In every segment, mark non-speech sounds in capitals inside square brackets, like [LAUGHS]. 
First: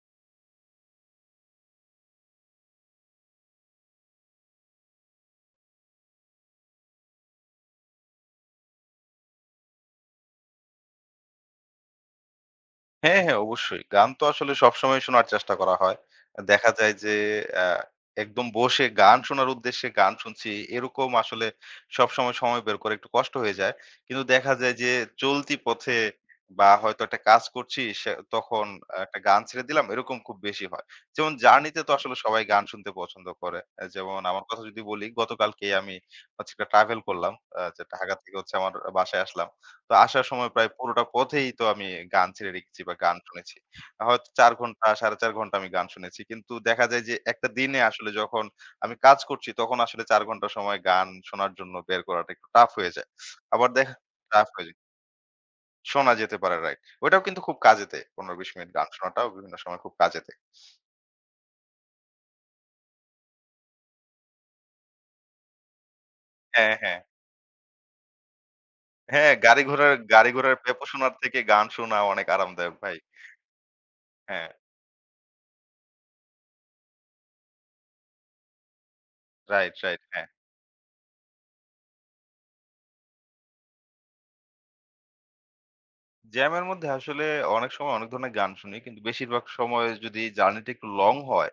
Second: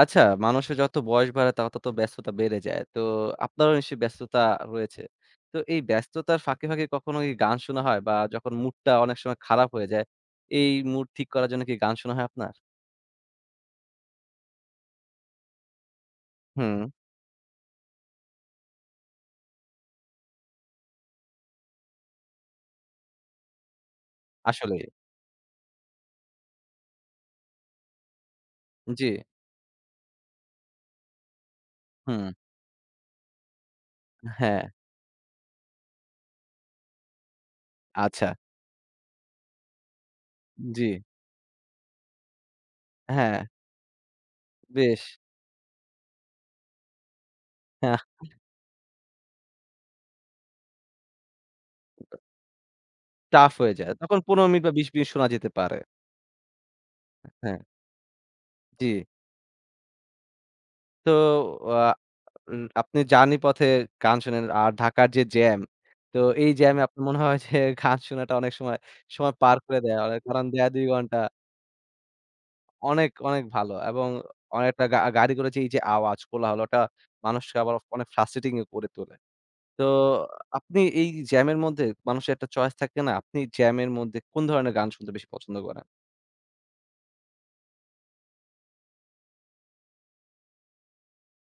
আচ্ছা, মানুষের যত বয়স বাড়ে তার তত ব্যস্ততা বেড়ে যায়। তো আপনারও নিশ্চয়ই ব্যস্ততা রয়েছে। তো এই ব্যস্ততার ফাঁকে, ফাঁকে কখনো কি গান শোনা হয়? বা যখন মুডটা অনেক সময় খারাপ হয়ে যায়, এই মুড ঠিক করার জন্য কি গান শোনা হয় আপনার? হ্যাঁ, হ্যাঁ, অবশ্যই। গান তো আসলে সবসময় শোনার চেষ্টা করা হয়। দেখা হুম, যায় যে আ একদম বসে গান শোনার উদ্দেশ্যে গান শুনছি এরকম আসলে সবসময় সময় বের করা একটু কষ্ট হয়ে যায়। কিন্তু দেখা যায় আসলেই। যে চলতি পথে বা হয়তো একটা কাজ করছি সে তখন জি, একটা গান ছেড়ে দিলাম এরকম খুব বেশি হয়। যেমন জার্নিতে তো আসলে হুম, সবাই গান শুনতে পছন্দ করে। যেমন আমার কথা হ্যাঁ, যদি বলি গতকালকেই আমি হচ্ছে একটা ট্রাভেল করলাম। যে ঢাকা আচ্ছা, থেকে হচ্ছে আমার বাসায় আসলাম। তো আসার সময় প্রায় জি, পুরোটা পথেই তো আমি গান ছেড়ে রেখেছি বা গান হ্যাঁ, শুনেছি। হয়তো ৪ ঘন্টা বেশ, ৪.৫ ঘন্টা আমি গান শুনেছি। কিন্তু দেখা যায় যে একটা দিনে হ্যাঁ, আসলে যখন আমি কাজ করছি তখন আসলে ৪ ঘন্টা সময় গান শোনার জন্য বের করাটা একটু টাফ হয়ে যায়। টাফ আবার হয়ে যায়। দেখা তখন টাফ ১৫ মিনিট হয়ে বা যায়। ২০ মিনিট শোনা যেতে পারে। শোনা যেতে পারে, রাইট। ওইটাও কিন্তু খুব হ্যাঁ, কাজে দেয়। ১৫-২০ মিনিট গান জি। শোনাটাও বিভিন্ন সময় খুব কাজে দেয়। তো আ উম আপনি জার্নি পথে গান শোনেন। আর ঢাকার যে জ্যাম, তো এই হ্যাঁ, জ্যামে হ্যাঁ। আপনার মনে হয় যে [LAUGHS] গান শোনাটা অনেক সময়, হ্যাঁ, সময় পার গাড়ি করে ঘোড়ার দেয়। অনেক গাড়ি কারণ ঘোড়ার দেয়া পেপো ২ শোনার ঘন্টা থেকে গান শোনা অনেক আরামদায়ক ভাই। অনেক, অনেক ভালো এবং হ্যাঁ, অনেকটা গাড়ি করে যে এই যে আওয়াজ, কোলাহল ওটা মানুষকে আবার অনেক ফ্রাস্ট্রেটিং ও করে তোলে। রাইট, তো রাইট। হ্যাঁ। আপনি এই জ্যামের মধ্যে মানুষের একটা চয়েস থাকে না? আপনি জ্যামের মধ্যে কোন ধরনের গান শুনতে বেশি পছন্দ করেন? জ্যামের মধ্যে আসলে অনেক সময় অনেক ধরনের গান শুনি। কিন্তু বেশিরভাগ সময় যদি জার্নিটা একটু লং হয়,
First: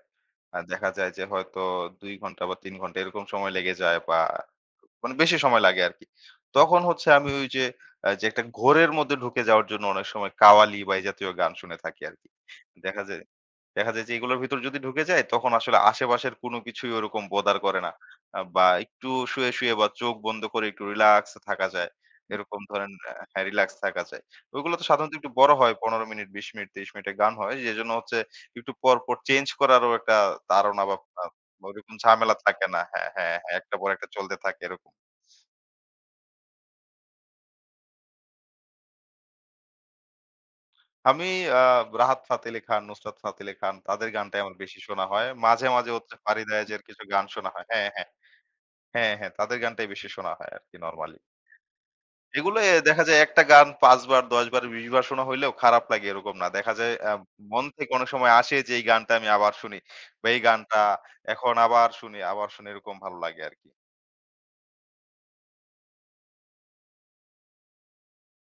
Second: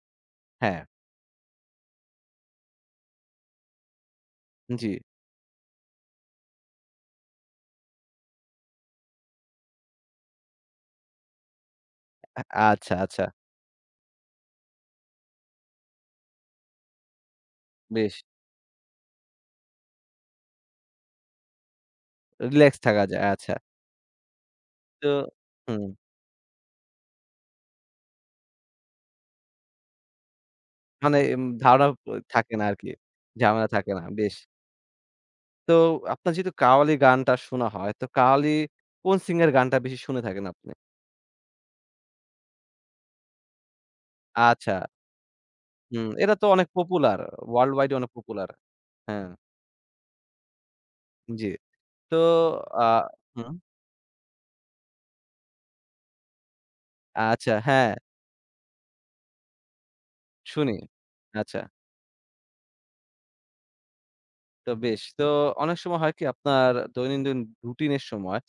হ্যাঁ, দেখা যায় যে হয়তো ২ ঘন্টা বা ৩ ঘন্টা এরকম সময় লেগে যায় বা জি। মানে বেশি সময় লাগে আরকি। তখন হচ্ছে আমি ওই যে যে একটা ঘোরের মধ্যে ঢুকে যাওয়ার জন্য অনেক সময় কাওয়ালি বা এই জাতীয় গান শুনে থাকি আরকি। আ আচ্ছা, দেখা যায় আচ্ছা। দেখা যায় যে এগুলোর ভিতর যদি ঢুকে যায় তখন আসলে আশেপাশের কোনো কিছুই ওরকম বদার করে না। বেশ বা একটু শুয়ে, শুয়ে বা চোখ বন্ধ করে একটু রিল্যাক্স থাকা যায়। এরকম রিল্যাক্স ধরেন থাকা যায়। হ্যাঁ, আচ্ছা। রিল্যাক্স থাকা যায়। ওইগুলো তো তো সাধারণত একটু বড় হয় হুম। ১৫ মিনিট, ২০ মিনিট, ৩০ মিনিটের গান হয়। যেজন্য হচ্ছে একটু পর, পর চেঞ্জ করারও একটা তাড়না বা মানে আ উম ধারণা ওইরকম ঝামেলা থাকে না থাকে না। আরকি। হ্যাঁ, হ্যাঁ, হ্যাঁ, ঝামেলা একটার পর থাকে না। একটা চলতে বেশ। থাকে এরকম। তো আপনার যেহেতু কাওয়ালি গানটা শোনা হয়, তো কাওয়ালি কোন সিঙ্গার গানটা বেশি শুনে থাকেন আপনি? আমি আ রাহাত ফাতে আলি খান, নুসরাত ফাতে আলি খান তাদের গানটাই আমার আচ্ছা। বেশি শোনা হয়। মাঝে, মাঝে হুম, হচ্ছে এটা তো ফারিদা অনেক আয়াজের কিছু পপুলার। গান শোনা হয়। ওয়ার্লড হ্যাঁ, ওয়াইড হ্যাঁ। অনেক পপুলার। হ্যাঁ, হ্যাঁ, হ্যাঁ। তাদের গানটাই বেশি শোনা হয় আরকি নরমালি। জি। তো এগুলো এ আ দেখা যায় একটা হুম, গান ৫ বার, ১০ বার, ২০ বার শোনা হইলেও খারাপ লাগে এরকম না। দেখা যায় আচ্ছা মন থেকে হ্যাঁ, অনেক সময় আসে যে এই গানটা আমি আবার শুনি বা এই শুনি। গানটা এখন আচ্ছা, আবার শুনি, আবার শুনি এরকম ভালো লাগে আরকি। তো বেশ। তো অনেক সময় হয় কি আপনার দৈনন্দিন রুটিন এর সময়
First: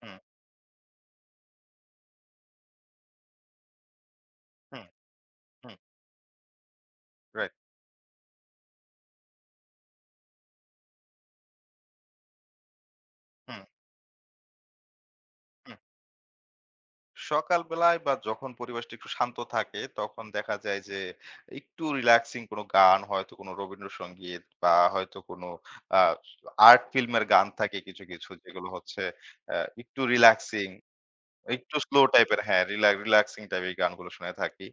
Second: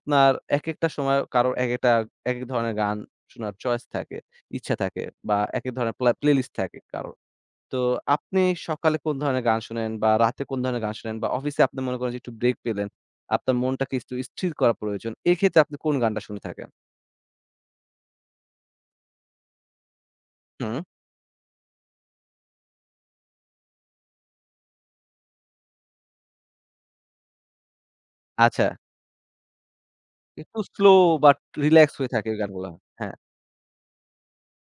হুম, একেকটা সময় কারো একেকটা একেক ধরনের গান শোনার চয়েস থাকে, ইচ্ছা হুম, থাকে বা একেক হুম। ধরনের প্লেলিস্ট থাকে কারো। রাইট। তো আপনি সকালে কোন ধরনের গান শোনেন বা রাতে কোন ধরনের গান শোনেন বা অফিসে আপনি মনে করেন যে একটু ব্রেক পেলেন, আপনার হুম, মনটাকে একটু স্থির করা প্রয়োজন। এক্ষেত্রে আপনি হুম। কোন গানটা শুনে থাকেন? সকালবেলায় বা যখন পরিবেশটা একটু শান্ত থাকে তখন দেখা হুম, যায় যে একটু রিল্যাক্সিং কোনো গান হয়তো কোনো রবীন্দ্রসঙ্গীত বা হয়তো কোনো আর্ট ফিল্মের গান থাকে কিছু কিছু আচ্ছা। যেগুলো হচ্ছে একটু একটু রিল্যাক্সিং স্লো বা একটু রিল্যাক্স স্লো হয়ে থাকে ওই টাইপের, হ্যাঁ, গানগুলা। রিলা হ্যাঁ, রিল্যাক্সিং টাইপের এই গানগুলো শুনে থাকি।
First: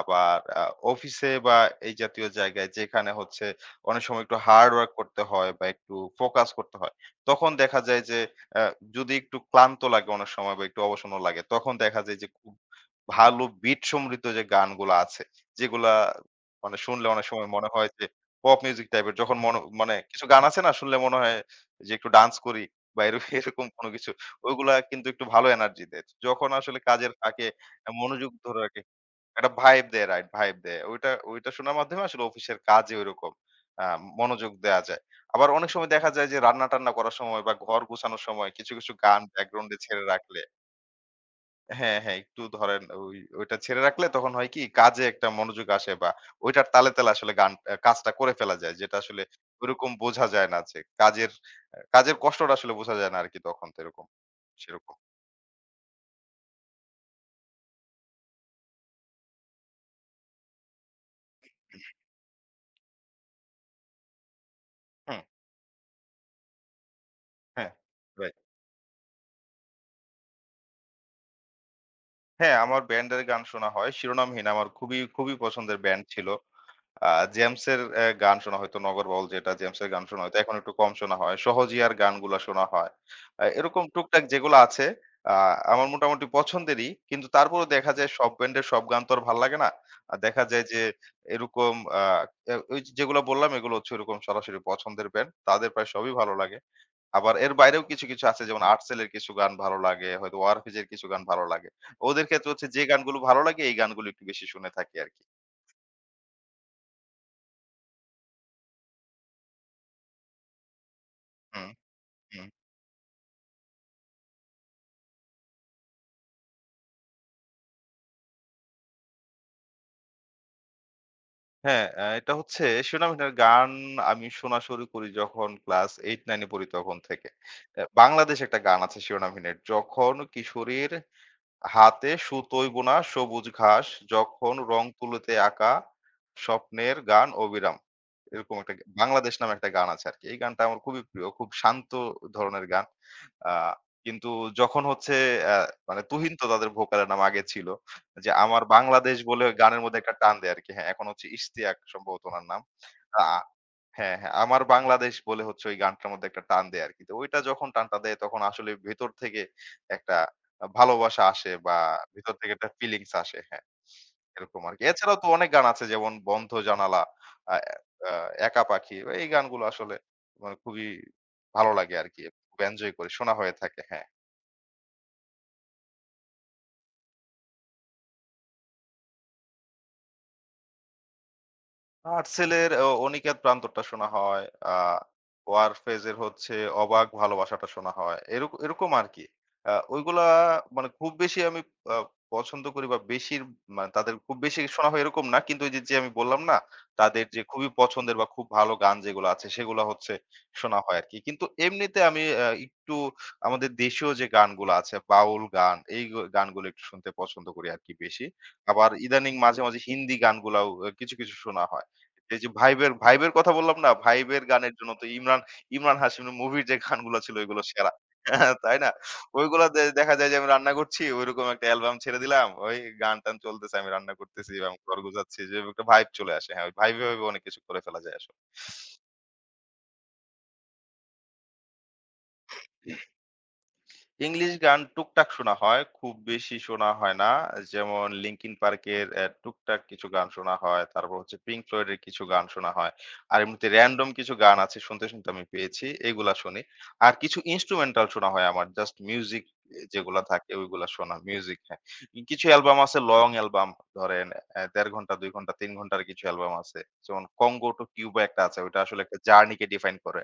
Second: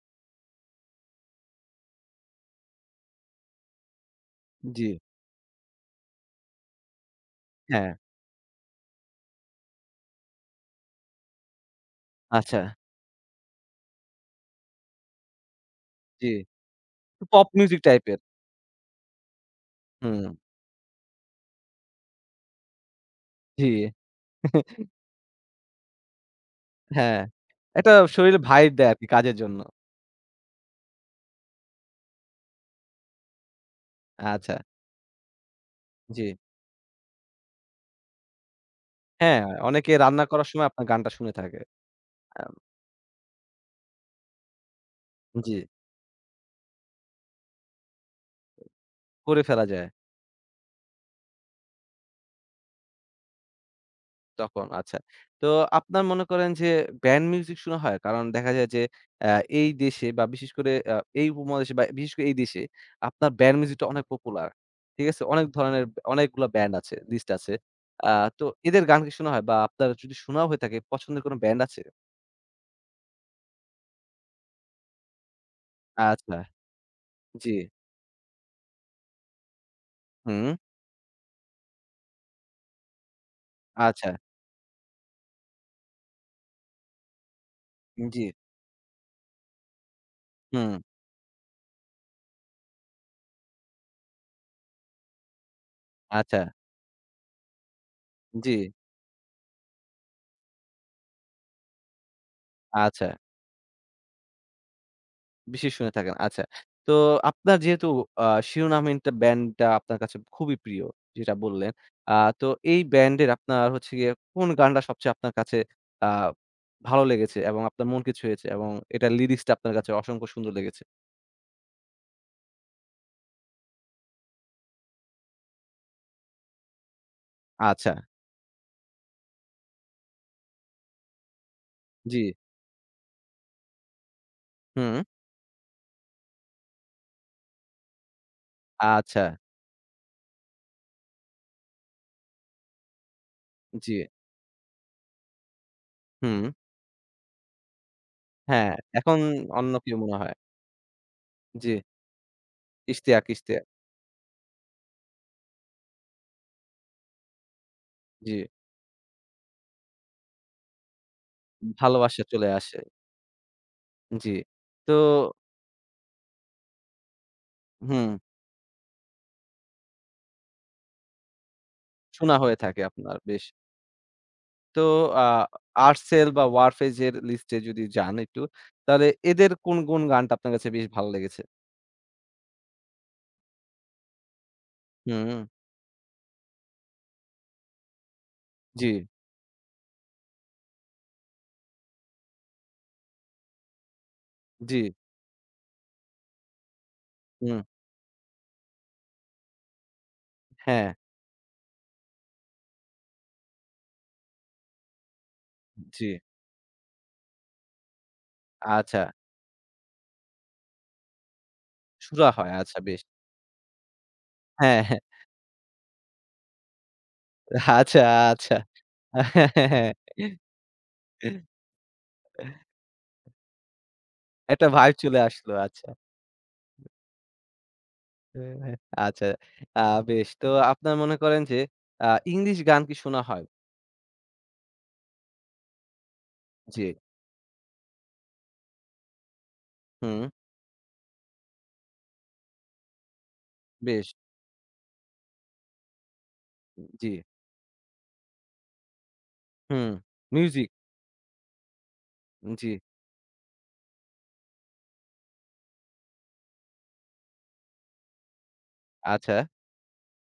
আবার অফিসে বা এই জাতীয় জায়গায় যেখানে হচ্ছে অনেক সময় একটু হার্ড জি, ওয়ার্ক করতে হয় বা একটু ফোকাস করতে হয়। তখন দেখা হ্যাঁ, যায় যে আ যদি একটু ক্লান্ত লাগে অনেক সময় বা একটু অবসন্ন লাগে, তখন দেখা যায় যে খুব আচ্ছা, ভালো বিট সমৃদ্ধ যে গানগুলা আছে, যেগুলা জি। মানে শুনলে অনেক পপ সময় মনে মিউজিক হয় যে টাইপের। পপ মিউজিক টাইপের যখন মন মানে কিছু হুম, গান আছে না শুনলে মনে হয় যে একটু ডান্স করি বা এরকম জি, কোনো কিছু। ওইগুলা [LAUGHS] কিন্তু একটু ভালো এনার্জি দেয়। যখন আসলে কাজের হ্যাঁ। ফাঁকে এটা মনোযোগ শরীরে ধরে ভাইব রাখে, দেয় আরকি কাজের একটা জন্য। ভাইব দেয়, রাইট, ভাইব দেয়। ওইটা ওইটা শোনার মাধ্যমে আসলে অফিসের কাজে ঐরকম আ মনোযোগ আচ্ছা, দেয়া যায়। আবার অনেক সময় দেখা জি। যায় যে রান্না-টান্না করার সময় বা ঘর গোছানোর সময় কিছু, কিছু গান হ্যাঁ, ব্যাকগ্রাউন্ডে অনেকে ছেড়ে রান্না রাখলে করার সময় আপনার গানটা শুনে থাকে। হ্যাঁ, হ্যাঁ, আ একটু ধরেন ওইটা ছেড়ে রাখলে তখন হয় কি কাজে একটা জি, মনোযোগ আসে বা ওইটার তালে, তালে আসলে গান কাজটা করে ফেলা যায়। যেটা আসলে করে ফেলা যায়। ওইরকম বোঝা যায় না যে কাজের কষ্টটা আসলে বোঝা যায় না আরকি তখন তো এরকম। তখন সেরকম। আচ্ছা। তো আপনার মনে করেন যে ব্যান্ড মিউজিক শোনা হয়? কারণ দেখা যায় যে আ এই দেশে বা বিশেষ করে এই উপমহাদেশে বা বিশেষ করে এই দেশে আপনার ব্যান্ড মিউজিকটা অনেক পপুলার। ঠিক হুম। আছে? অনেক ধরনের অনেকগুলা ব্যান্ড আছে, লিস্ট আছে। হ্যাঁ, আ রাইট। তো এদের গান কি শোনা হয় বা আপনার যদি শোনাও হয়ে থাকে পছন্দের কোন ব্যান্ড আছে? হ্যাঁ, আমার ব্যান্ডের গান শোনা হয়। শিরোনামহীন আমার খুবই, খুবই পছন্দের ব্যান্ড ছিল। আচ্ছা, আ জি, জেমসের গান শোনা হয়তো নগরবাউল যেটা জেমসের গান শোনা হয়তো হুম, এখন একটু কম শোনা হয়। সহজিয়ার গানগুলা শোনা হয়। এরকম আচ্ছা, টুকটাক যেগুলো আছে আ আমার মোটামুটি পছন্দেরই। কিন্তু তারপরেও দেখা যায় জি, সব ব্যান্ডের সব গান তো আর ভাল লাগে না। আর দেখা যায় হুম, যে এরকম আ এ ওই যেগুলো বললাম এগুলো হচ্ছে ওইরকম সরাসরি পছন্দের ব্যান্ড। তাদের প্রায় সবই ভালো আচ্ছা, লাগে। আবার এর বাইরেও কিছু, কিছু আছে জি, যেমন আর্টসেলের কিছু গান ভালো লাগে, হয়তো ওয়ারফিজের কিছু গান ভালো লাগে। ওদের ক্ষেত্রে হচ্ছে যে আচ্ছা। গানগুলো ভালো লাগে এই গানগুলো একটু বেশি শুনে থাকি আরকি। বেশি শুনে থাকেন। আচ্ছা। তো আপনার যেহেতু আ শিরোনামহীনটা ব্যান্ডটা আপনার কাছে খুবই প্রিয়, যেটা হুম, বললেন। আ তো হুম। এই ব্যান্ডের আপনার হচ্ছে গিয়ে কোন গানটা সবচেয়ে আপনার কাছে আ ভালো লেগেছে এবং আপনার মনকে ছুঁয়েছে এবং এটার লিরিক্সটা আপনার কাছে অসংখ্য সুন্দর লেগেছে? হ্যাঁ, এটা হচ্ছে সুনামের গান আমি শোনা শুরু করি যখন ক্লাস ৮, ৯ এ পড়ি তখন থেকে। আচ্ছা। বাংলাদেশ একটা গান আছে শিরোনামহীনের, যখন কিশোরীর হাতে জি। সুতোয় গোনা সবুজ ঘাস যখন রং হুম। তুলিতে আঁকা স্বপ্নের গান অবিরাম। এরকম একটা আচ্ছা। 'বাংলাদেশ' নামে একটা গান আছে আরকি। এই গানটা আমার খুবই প্রিয়। খুব শান্ত ধরনের গান। আ জি। কিন্তু যখন হচ্ছে অ্যা মানে তুহিন হুম। তো তাদের ভোকালের নাম আগে ছিল। যে 'আমার হ্যাঁ, বাংলাদেশ' এখন বলে অন্য গানের কেউ মধ্যে একটা মনে হয়। টান দেয় আরকি। হ্যাঁ, এখন হচ্ছে জি। ইশতিয়াক সম্ভবত উনার নাম। আ ইশতিয়াক, ইশতিয়াক। হ্যাঁ, হ্যাঁ। আমার বাংলাদেশ বলে হচ্ছে ওই গানটার মধ্যে একটা টান দেয় আরকি। তো ওইটা যখন টানটা দেয় জি। তখন আসলে ভেতর থেকে একটা ভালোবাসা আসে বা ভালোবাসা ভেতর চলে থেকে একটা আসে। ফিলিংস আসে। হ্যাঁ, জি। এরকম আরকি। তো এছাড়াও তো অনেক গান আছে যেমন 'বন্ধ জানালা,' আ হুম, আ 'একা পাখি' এই গানগুলো আসলে মানে খুবই ভালো লাগে আরকি। শোনা হয়ে খুব থাকে এনজয় করি আপনার শোনা বেশ। হয়ে থাকে। হ্যাঁ। তো আ Artcell বা Warfaze এর লিস্টে যদি যান একটু, তাহলে এদের কোন, কোন গানটা আপনার কাছে বেশ ভালো লেগেছে? 'Artcell' এর 'অনিকেত প্রান্তরটা' শোনা হয়। আ হুম, 'ওয়ারফেজ' এর হচ্ছে 'অবাক ভালোবাসাটা' শোনা হয়। এরক জি, এরকম আরকি। ওইগুলা মানে খুব বেশি আমি আ পছন্দ করি বা বেশির মানে তাদের খুব বেশি জি, শোনা হয় এরকম না। কিন্তু ওইযে যে যে আমি বললাম না, তাদের যে হুম, খুবই পছন্দের বা খুব ভালো গান যেগুলো আছে সেগুলা হচ্ছে শোনা হ্যাঁ, হয় আরকি। কিন্তু এমনিতে আমি একটু আমাদের দেশীয় যে গানগুলা আছে, বাউল গান, এই জি। গানগুলো একটু শুনতে পছন্দ করি আরকি বেশি। আবার আচ্ছা, ইদানিং মাঝে, মাঝে হিন্দি গানগুলাও কিছু, কিছু শোনা হয়। সুরা এই যে হয়, আচ্ছা ভাইবের, বেশ। ভাইবের কথা বললাম না? ভাইবের গানের হ্যাঁ, জন্য হ্যাঁ, তো ইমরান হাশিমের মুভির যে গানগুলা ছিল ওইগুলো সেরা। আচ্ছা, আচ্ছা। [LAUGHS] তাই না? হ্যাঁ, ওইগুলা দে হ্যাঁ। দেখা যায় যে আমি রান্না করছি ওইরকম একটা অ্যালবাম ছেড়ে দিলাম। ওই গান-টান চলতেছে আমি রান্না করতেছি একটা এবং ভাইব ঘর চলে গোছাচ্ছি। আসলো, যে একটা আচ্ছা। ভাইব চলে আসে। হ্যাঁ, ওই ভাইবে, ভাইবে অনেক কিছু করে ফেলা যায় আসলে। হ্যাঁ, আচ্ছা, আ বেশ। তো আপনার মনে করেন যে আ ইংলিশ গান কি শোনা হয়? ইংলিশ গান টুকটাক শোনা হয়। খুব বেশি জি, শোনা হয় না। যেমন লিঙ্কিন পার্কের টুকটাক কিছু হুম, গান শোনা হয়। তারপর হচ্ছে পিঙ্ক ফ্লয়েড এর কিছু গান শোনা হয়। আর এমনিতে বেশ, র‍্যান্ডম কিছু গান আছে শুনতে, শুনতে আমি পেয়েছি। এগুলা শুনি। জি, আর কিছু ইন্সট্রুমেন্টাল শোনা হয় আমার। জাস্ট মিউজিক এ হুম, যেগুলা থাকে মিউজিক, ওইগুলা শোনা। মিউজিক, হ্যাঁ। কিছু জি, অ্যালবাম আছে লং অ্যালবাম ধরেন ১.৫ ঘন্টা, ২ ঘন্টা, ৩ ঘন্টার কিছু অ্যালবাম আছে। যেমন 'কঙ্গো টু কিউবা' একটা আছে। ওইটা আসলে একটা আচ্ছা, জার্নি কে ডিফাইন করে।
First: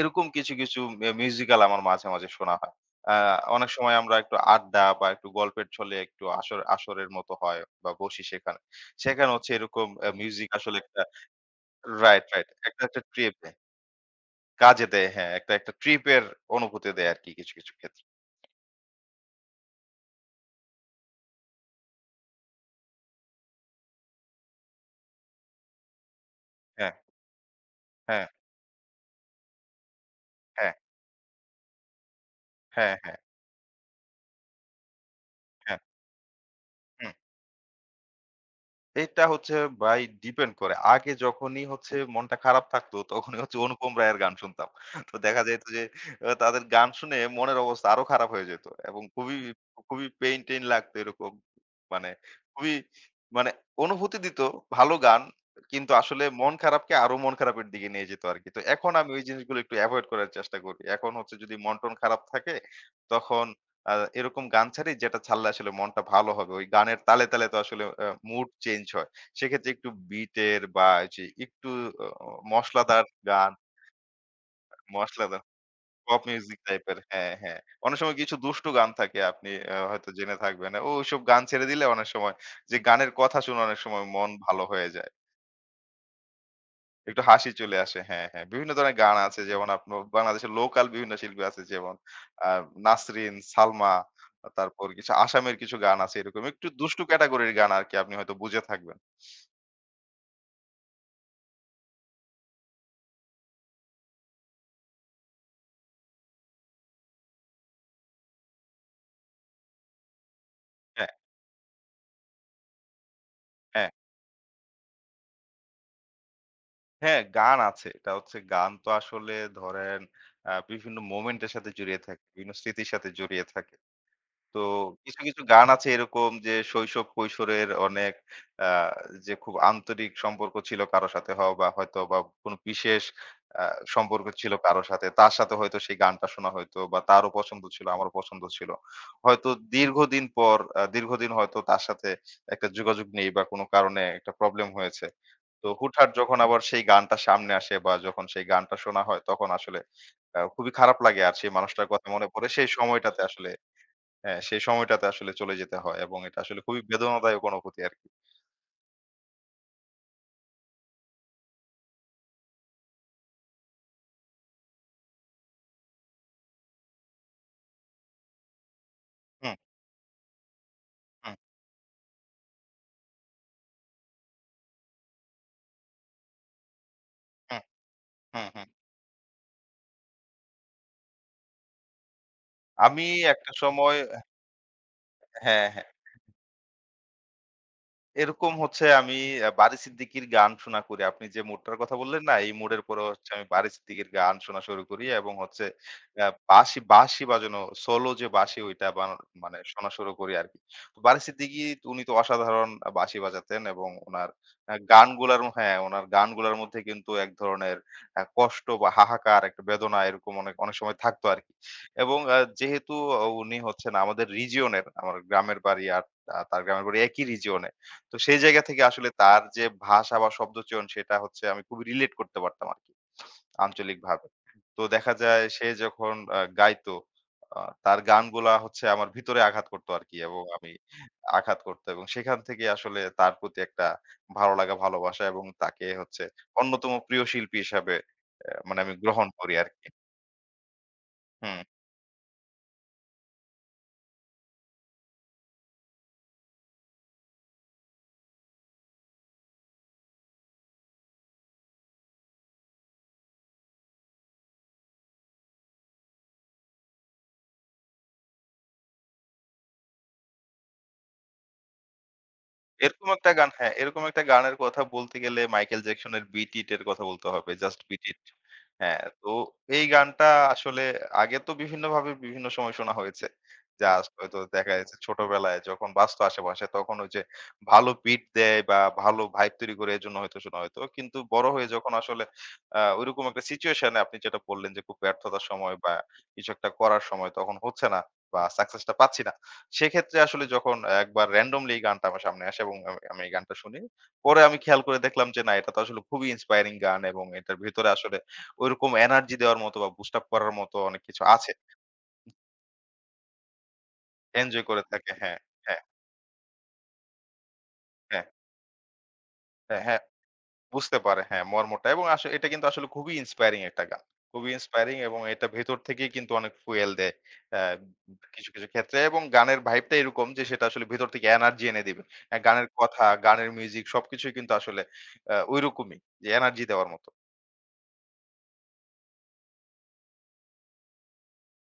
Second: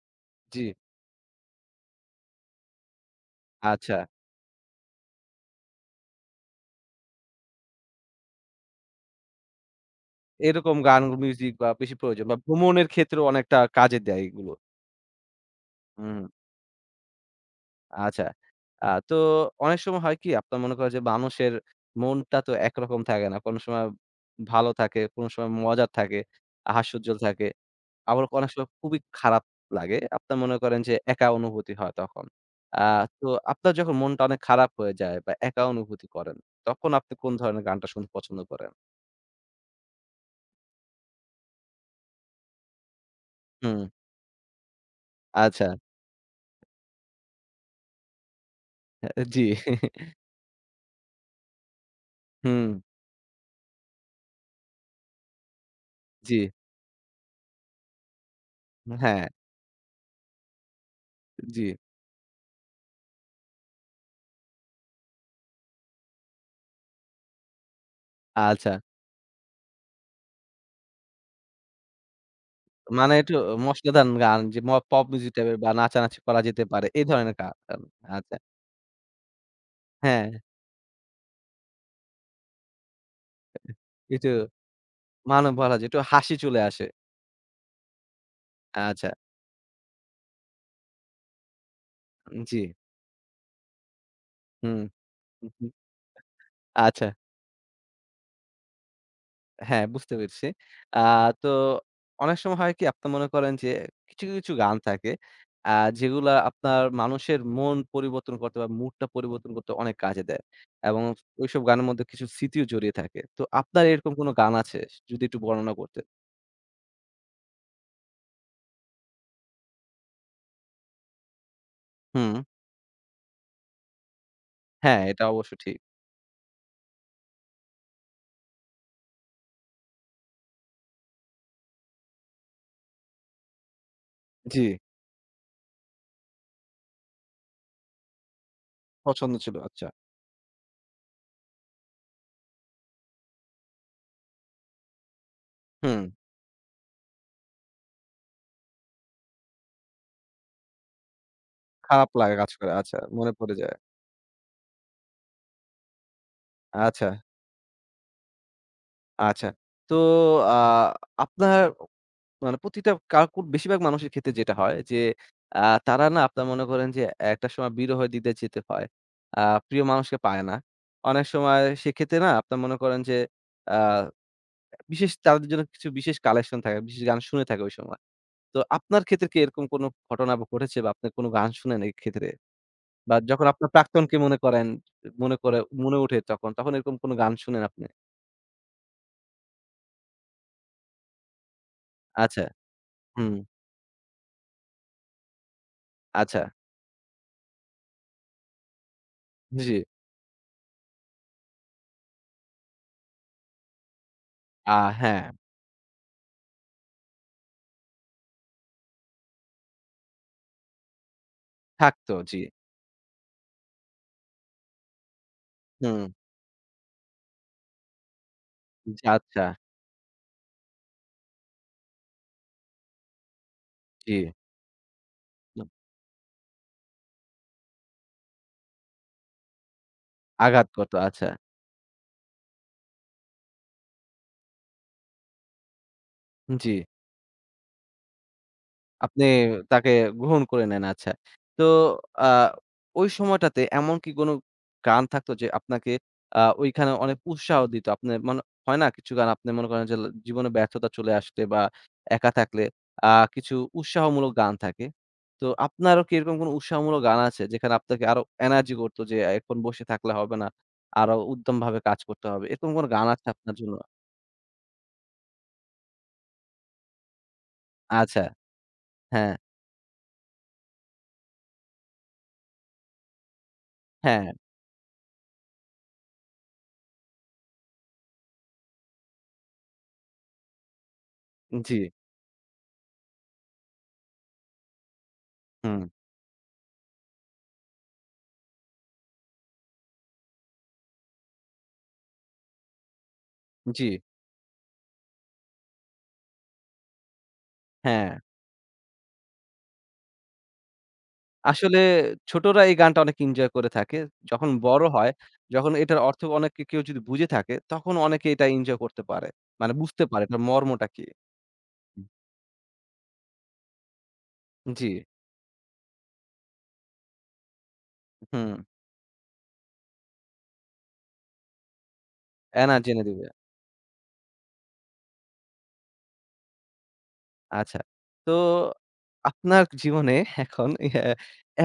এরকম কিছু, জি। কিছু মিউজিক্যাল আমার মাঝে, মাঝে শোনা হয়। আ অনেক সময় আচ্ছা। আমরা একটু আড্ডা বা একটু গল্পের ছলে একটু আসরের মতো হয় বা বসি সেখানে। সেখানে হচ্ছে এরকম মিউজিক আসলে এরকম একটা গান, মিউজিক বা বেশি রাইট, প্রয়োজন বা রাইট। একটা, ভ্রমণের একটা ক্ষেত্রেও ট্রিপ দেয়। অনেকটা কাজে দেয় এগুলো। কাজে দেয়, হ্যাঁ, একটা ট্রিপের হুম, অনুভূতি দেয় আরকি কিছু, কিছু ক্ষেত্রে। আচ্ছা। তো অনেক সময় হয় কি আপনার মনে করেন যে মানুষের মনটা তো একরকম থাকে না। কোনো সময় ভালো থাকে, কোনো সময় মজার থাকে, হ্যাঁ, হাস্যোজ্জ্বল থাকে। আবার হ্যাঁ, অনেক সময় খুবই খারাপ লাগে। আপনার মনে হ্যাঁ, করেন যে একা অনুভূতি হয় তখন। আ হ্যাঁ, হ্যাঁ, তো আপনার যখন মনটা অনেক খারাপ হয়ে যায় বা একা হ্যাঁ। অনুভূতি করেন, তখন হুম। আপনি কোন ধরনের গানটা শুনতে পছন্দ করেন? এটা হচ্ছে ভাই ডিপেন্ড করে। আগে যখনই হচ্ছে মনটা খারাপ থাকতো তখনই হচ্ছে হুম, অনুপম রায়ের গান শুনতাম। তো দেখা যাইত আচ্ছা। যে তাদের গান শুনে মনের অবস্থা আরো খারাপ হয়ে যেত এবং খুবই, জি। খুবই পেইন টেইন লাগতো এরকম। মানে হুম, খুবই মানে অনুভূতি দিত ভালো গান কিন্তু আসলে জি। মন খারাপকে আরো মন খারাপের দিকে নিয়ে যেত আরকি। তো এখন আমি ওই হ্যাঁ, জিনিসগুলো একটু এভয়েড করার চেষ্টা করি। এখন হচ্ছে যদি জি। মন টন খারাপ থাকে তখন আ এরকম গান ছাড়ি যেটা ছাড়লে আসলে মনটা ভালো হবে। ওই গানের তালে, তালে তো আসলে মুড আচ্ছা। চেঞ্জ হয়। সেক্ষেত্রে একটু বিটের বা এই যে একটু অ মশলাদার মানে একটু গান, মশলাদার গান যে পপ মিউজিক মশলাদার টাইপের বা নাচানাচি পপ করা মিউজিক যেতে পারে। টাইপের, এই হ্যাঁ, ধরনের গান। হ্যাঁ। অনেক সময় কিছু আচ্ছা। দুষ্টু গান থাকে আপনি হয়তো হ্যাঁ, জেনে থাকবেন। ওইসব গান ছেড়ে দিলে অনেক সময় যে গানের কথা শুনে অনেক সময় মন একটু ভালো হয়ে যায়। মানে বলা যায় একটু হাসি চলে আসে। একটু হাসি চলে আসে। হ্যাঁ, হ্যাঁ। বিভিন্ন ধরনের আচ্ছা। গান আছে যেমন আপনার বাংলাদেশের লোকাল বিভিন্ন শিল্পী আছে যেমন আ জি। নাসরিন, সালমা হুম, তারপর কিছু হু, আসামের হু। কিছু গান আছে এরকম একটু দুষ্টু আচ্ছা। ক্যাটেগরির গান আরকি আপনি হয়তো বুঝে থাকবেন। হ্যাঁ, বুঝতে পেরেছি। আ তো অনেক সময় হয় কি আপনি মনে করেন যে কিছু, কিছু গান থাকে আ যেগুলা আপনার মানুষের মন পরিবর্তন করতে বা মুডটা পরিবর্তন করতে অনেক কাজে দেয়। এবং হ্যাঁ, ওইসব গানের মধ্যে কিছু স্মৃতিও জড়িয়ে থাকে। তো আপনার হ্যাঁ, এরকম কোনো গান আছে? যদি একটু বর্ণনা করতেন। হ্যাঁ গান আছে। এটা হচ্ছে গান তো আসলে ধরেন বিভিন্ন মোমেন্ট এর সাথে জড়িয়ে থাকে, হুম। বিভিন্ন স্মৃতির সাথে জড়িয়ে থাকে। তো হ্যাঁ, কিছু, এটা কিছু অবশ্য গান ঠিক। আছে এরকম যে শৈশব কৈশোরের অনেক আ যে খুব আন্তরিক সম্পর্ক ছিল কারো সাথে হও বা হয়তো বা কোনো বিশেষ আ সম্পর্ক ছিল জি, কারো সাথে। তার সাথে হয়তো সেই গানটা শোনা হইতো বা তারও পছন্দ ছিল, আমারও পছন্দ ছিল। পছন্দ হয়তো ছিল। আচ্ছা। দীর্ঘদিন পর দীর্ঘদিন হয়তো তার সাথে একটা যোগাযোগ নেই বা কোনো কারণে একটা প্রবলেম হয়েছে। তো হুম। হুটহাট যখন আবার সেই গানটা সামনে আসে বা যখন সেই গানটা শোনা হয় তখন আসলে খুবই খারাপ লাগে আর সেই মানুষটার কথা খারাপ মনে লাগা পড়ে কাজ সেই করে। আচ্ছা, সময়টাতে মনে আসলে পড়ে যায়। হ্যাঁ, সেই সময়টাতে আসলে চলে যেতে হয় এবং এটা আসলে খুবই আচ্ছা, বেদনাদায়ক অনুভূতি আরকি। আচ্ছা। তো আ আপনার মানে প্রতিটা কু বেশিরভাগ মানুষের ক্ষেত্রে যেটা হয় যে, আ তারা না আপনার মনে করেন যে একটা সময় বিরহ দিতে যেতে হয়। আ হুম, প্রিয় মানুষকে পায় না। অনেক হুম, সময় সেক্ষেত্রে না আপনার মনে করেন যে আ বিশেষ তাদের জন্য কিছু বিশেষ কালেকশন থাকে, বিশেষ গান শুনে হুম, থাকে ওই সময়। হুম, তো হুম। আপনার ক্ষেত্রে কি এরকম কোনো ঘটনা বা ঘটেছে বা আপনি কোনো গান শুনেন এই ক্ষেত্রে? আমি বা যখন একটা আপনার সময় প্রাক্তনকে মনে করেন, মনে করে হ্যাঁ, হ্যাঁ। মনে ওঠে তখন, তখন এরকম কোনো গান শুনেন আপনি? এরকম হচ্ছে আমি বারী সিদ্দিকীর গান শোনা করি। আপনি যে মুডটার কথা বললেন না? আচ্ছা, এই মুডের পরে হচ্ছে হুম, আমি বারী সিদ্দিকীর গান শোনা শুরু করি এবং হচ্ছে আ আচ্ছা, বাঁশি বাজানো সোলো যে বাঁশি ওইটা মানে জি। শোনা শুরু করি আরকি। তো বারী সিদ্দিকী উনি তো অসাধারণ বাঁশি বাজাতেন এবং উনার আ হ্যাঁ, হ্যাঁ, উনার গানগুলার মধ্যে কিন্তু এক ধরনের কষ্ট বা হাহাকার একটা বেদনা এরকম অনেক, অনেক সময় থাকতো আরকি। থাকতো, এবং জি। যেহেতু উনি হচ্ছেন আমাদের রিজিয়নের, আমার গ্রামের বাড়ি আর হুম। তার গ্রামের বাড়ি একই রিজিয়নে। তো সেই জায়গা থেকে জি, আসলে তার আচ্ছা। যে ভাষা বা শব্দচয়ন সেটা হচ্ছে আমি খুবই রিলেট করতে পারতাম আরকি জি। আঞ্চলিকভাবে। তো দেখা যায় সে যখন গাইতো, আ তার গানগুলা হচ্ছে আমার ভিতরে আঘাত করতো আরকি এবং আঘাত করত। আচ্ছা। আঘাত করতো এবং সেখান থেকে আসলে তার প্রতি একটা ভালো লাগা, ভালোবাসা এবং তাকে হচ্ছে জি। অন্যতম প্রিয় শিল্পী হিসাবে মানে আমি আপনি গ্রহণ করি আরকি। তাকে গ্রহণ করে নেন। আচ্ছা। হুম। তো আ ওই সময়টাতে এমন কি কোনো গান থাকতো যে আপনাকে ওইখানে অনেক উৎসাহ দিত? আপনি মানে হয় না কিছু গান আপনি মনে করেন যে জীবনে ব্যর্থতা চলে আসলে বা একা থাকলে আ কিছু উৎসাহমূলক গান থাকে। তো আপনারও কি এরকম কোনো উৎসাহমূলক গান আছে যেখানে আপনাকে আরো এনার্জি করত যে এখন বসে থাকলে হবে না। আরো উদ্যমভাবে কাজ করতে হবে। এরকম কোনো গান এরকম আছে একটা গান আপনার হ্যাঁ, জন্য? এরকম একটা গানের কথা বলতে গেলে মাইকেল জ্যাকসনের 'Beat It' এর কথা বলতে হবে। Just beat it. আচ্ছা। হ্যাঁ, তো হ্যাঁ। এই গানটা আসলে আগে তো বিভিন্নভাবে, বিভিন্ন সময় শোনা হয়েছে। জাস্ট হ্যাঁ, হয়তো দেখা যাচ্ছে ছোটবেলায় যখন বাজতো আশেপাশে, তখন ওই যে ভালো বিট দেয় বা ভালো ভাইব তৈরি করে, এজন্য হয়তো শোনা হয়তো। কিন্তু বড় হয়ে জি, যখন আসলে ওইরকম একটা সিচুয়েশন এ, আপনি যেটা বললেন যে খুব ব্যর্থতার সময় হুম, বা কিছু একটা করার সময় তখন হচ্ছে না বা সাকসেসটা পাচ্ছি না। সেক্ষেত্রে আসলে যখন একবার randomly এই গানটা আমার সামনে আসে এবং আমি আমি এই গানটা শুনি। জি, পরে আমি খেয়াল করে দেখলাম যে না, এটা তো আসলে খুবই inspiring গান এবং এটার ভিতরে হ্যাঁ। আসলে ঐরকম এনার্জি দেওয়ার মতো বা বুস্ট আপ করার মতো অনেক কিছু আছে। আসলে ছোটরা এই গানটা অনেক এনজয় করে থাকে। যখন এনজয় করে বড় থাকে, হয়, হ্যাঁ, যখন হ্যাঁ, এটার অর্থ অনেকে কেউ যদি বুঝে থাকে, তখন হ্যাঁ, অনেকে এটা এনজয় করতে পারে। মানে হ্যাঁ, হ্যাঁ। বুঝতে পারে এটার মর্মটা বুঝতে কি। পারে হ্যাঁ, মর্মটা। এবং এটা কিন্তু আসলে খুবই ইন্সপায়ারিং একটা গান। খুবই জি, ইন্সপায়ারিং এবং এটা ভেতর থেকেই কিন্তু অনেক ফুয়েল দেয়। আ কিছু, হুম, কিছু ক্ষেত্রে, এবং গানের ভাইবটা এরকম যে সেটা আসলে ভেতর থেকে এনার্জি এনে দিবে। গানের এনা জেনে কথা, দিবে। গানের মিউজিক সবকিছুই কিন্তু আসলে ঐরকমই, যে এনার্জি দেওয়ার মতো। আচ্ছা। তো আপনার জীবনে এখন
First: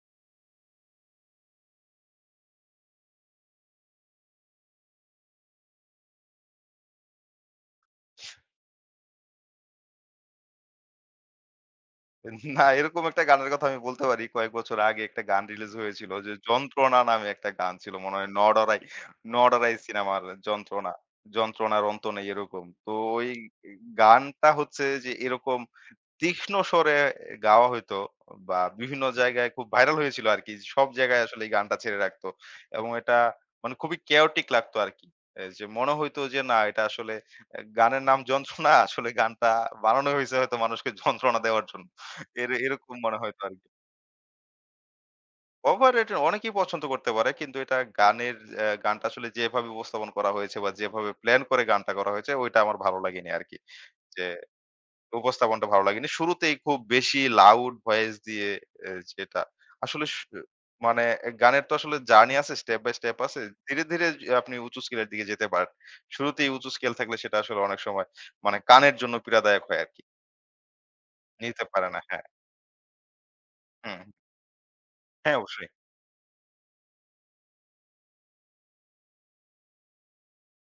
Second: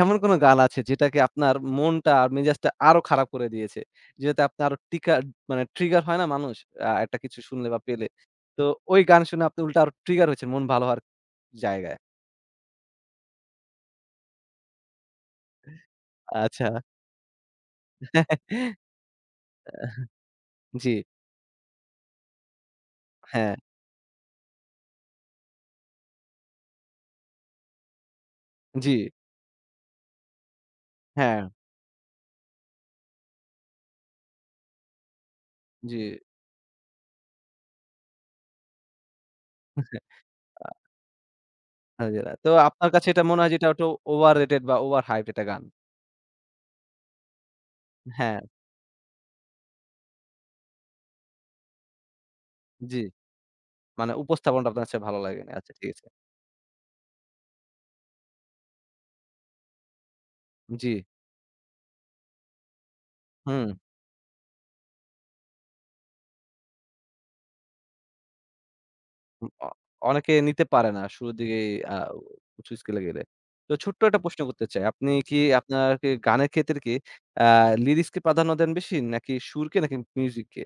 এমন কোন গান আছে যেটাকে আপনার মনটা আর মেজাজটা আরো খারাপ করে দিয়েছে? যেটাতে আপনার আরো মানে ট্রিগার হয় না মানুষ? একটা কিছু শুনলে বা পেলে। তো ওই গান শুনে আপনি উল্টা আরো ট্রিগার হয়েছেন মন ভালো হওয়ার জায়গায়। [LAUGHS] না, এরকম একটা গানের কথা আমি বলতে পারি। কয়েক বছর আগে একটা গান রিলিজ হয়েছিল, যে আচ্ছা। 'যন্ত্রণা' নামে একটা গান ছিল। মনে হয় [LAUGHS] নডরাই নডরাই সিনেমার জি, 'যন্ত্রণা', 'যন্ত্রণার অন্ত নেই' এরকম। তো ওই হ্যাঁ, গানটা হচ্ছে যে এরকম তীক্ষ্ণ স্বরে গাওয়া হইতো বা জি, বিভিন্ন জায়গায় খুব ভাইরাল হয়েছিল আরকি। সব জায়গায় হ্যাঁ, আসলে এই গানটা ছেড়ে রাখতো এবং এটা মানে খুবই chaotic লাগতো আরকি। যে মনে জি। হইতো যে না, এটা আসলে, এ গানের নাম যন্ত্রণা, আসলে গানটা বানানো হইছে হয়তো মানুষকে যন্ত্রণা দেওয়ার জন্য। তো আপনার এরকম কাছে মনে এটা হইতো মনে হয় যে আরকি। এটা একটু ওভাররেটেড বা ওভার হাইপড একটা গান। overrated, অনেকেই পছন্দ করতে পারে, কিন্তু এটা গানের হ্যাঁ, অ্যা গানটা আসলে যেভাবে উপস্থাপন করা হয়েছে বা যেভাবে প্ল্যান করে গানটা করা হয়েছে ওইটা আমার ভালো জি। লাগেনি আরকি। মানে যে উপস্থাপনটা আপনার কাছে ভালো লাগেনি। উপস্থাপনটা আচ্ছা ভালো ঠিক আছে। লাগেনি। শুরুতেই খুব বেশি লাউড ভয়েস দিয়ে এ যেটা আসলে স জি, মানে, গানের তো আসলে জার্নি আছে, স্টেপ বাই স্টেপ আছে। হুম। ধীরে, ধীরে আপনি উঁচু স্কেলের দিকে যেতে পারেন। শুরুতেই উঁচু স্কেল থাকলে সেটা আসলে অনেক সময় মানে কানের জন্য উম পীড়াদায়ক অ হয় আরকি। অনেকে নিতে পারে না শুরুর নিতে দিকেই পারে না। হ্যাঁ। উঁচু স্কেলে গেলে। তো ছোট্ট হুম। একটা প্রশ্ন করতে চাই। আপনি হ্যাঁ, কি অবশ্যই। আপনার কি গানের ক্ষেত্রে কি আ লিরিক্স কে প্রাধান্য দেন বেশি নাকি সুরকে নাকি মিউজিককে?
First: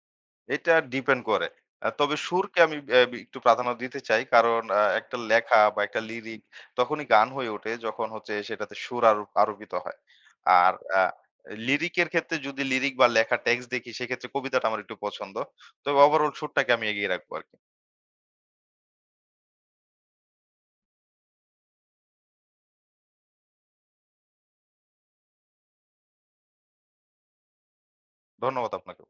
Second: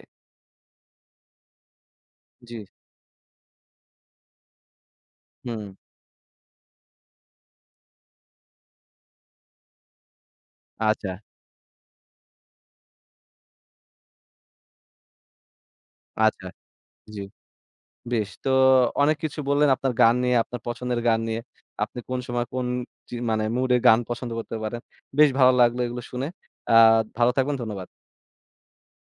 এটা ডিপেন্ড করে। তবে জি। সুরকে আমি একটু প্রাধান্য দিতে চাই। কারণ একটা লেখা হুম, বা একটা লিরিক তখনই গান হয়ে ওঠে যখন হচ্ছে সেটাতে সুর আরো আরোপিত হয়। আর আ আচ্ছা, লিরিকের ক্ষেত্রে যদি লিরিক বা লেখা টেক্সট দেখি, সেক্ষেত্রে কবিতাটা আমার একটু পছন্দ। তবে ওভারঅল আচ্ছা। সুরটাকে আমি এগিয়ে জি। রাখবো আরকি। বেশ। তো অনেক কিছু বললেন আপনার গান নিয়ে, আপনার পছন্দের গান নিয়ে। আপনি কোন সময় কোন মানে মুড এ গান পছন্দ করতে পারেন। বেশ ভালো লাগলো এগুলো শুনে। আ ভালো থাকবেন। ধন্যবাদ। ধন্যবাদ আপনাকে।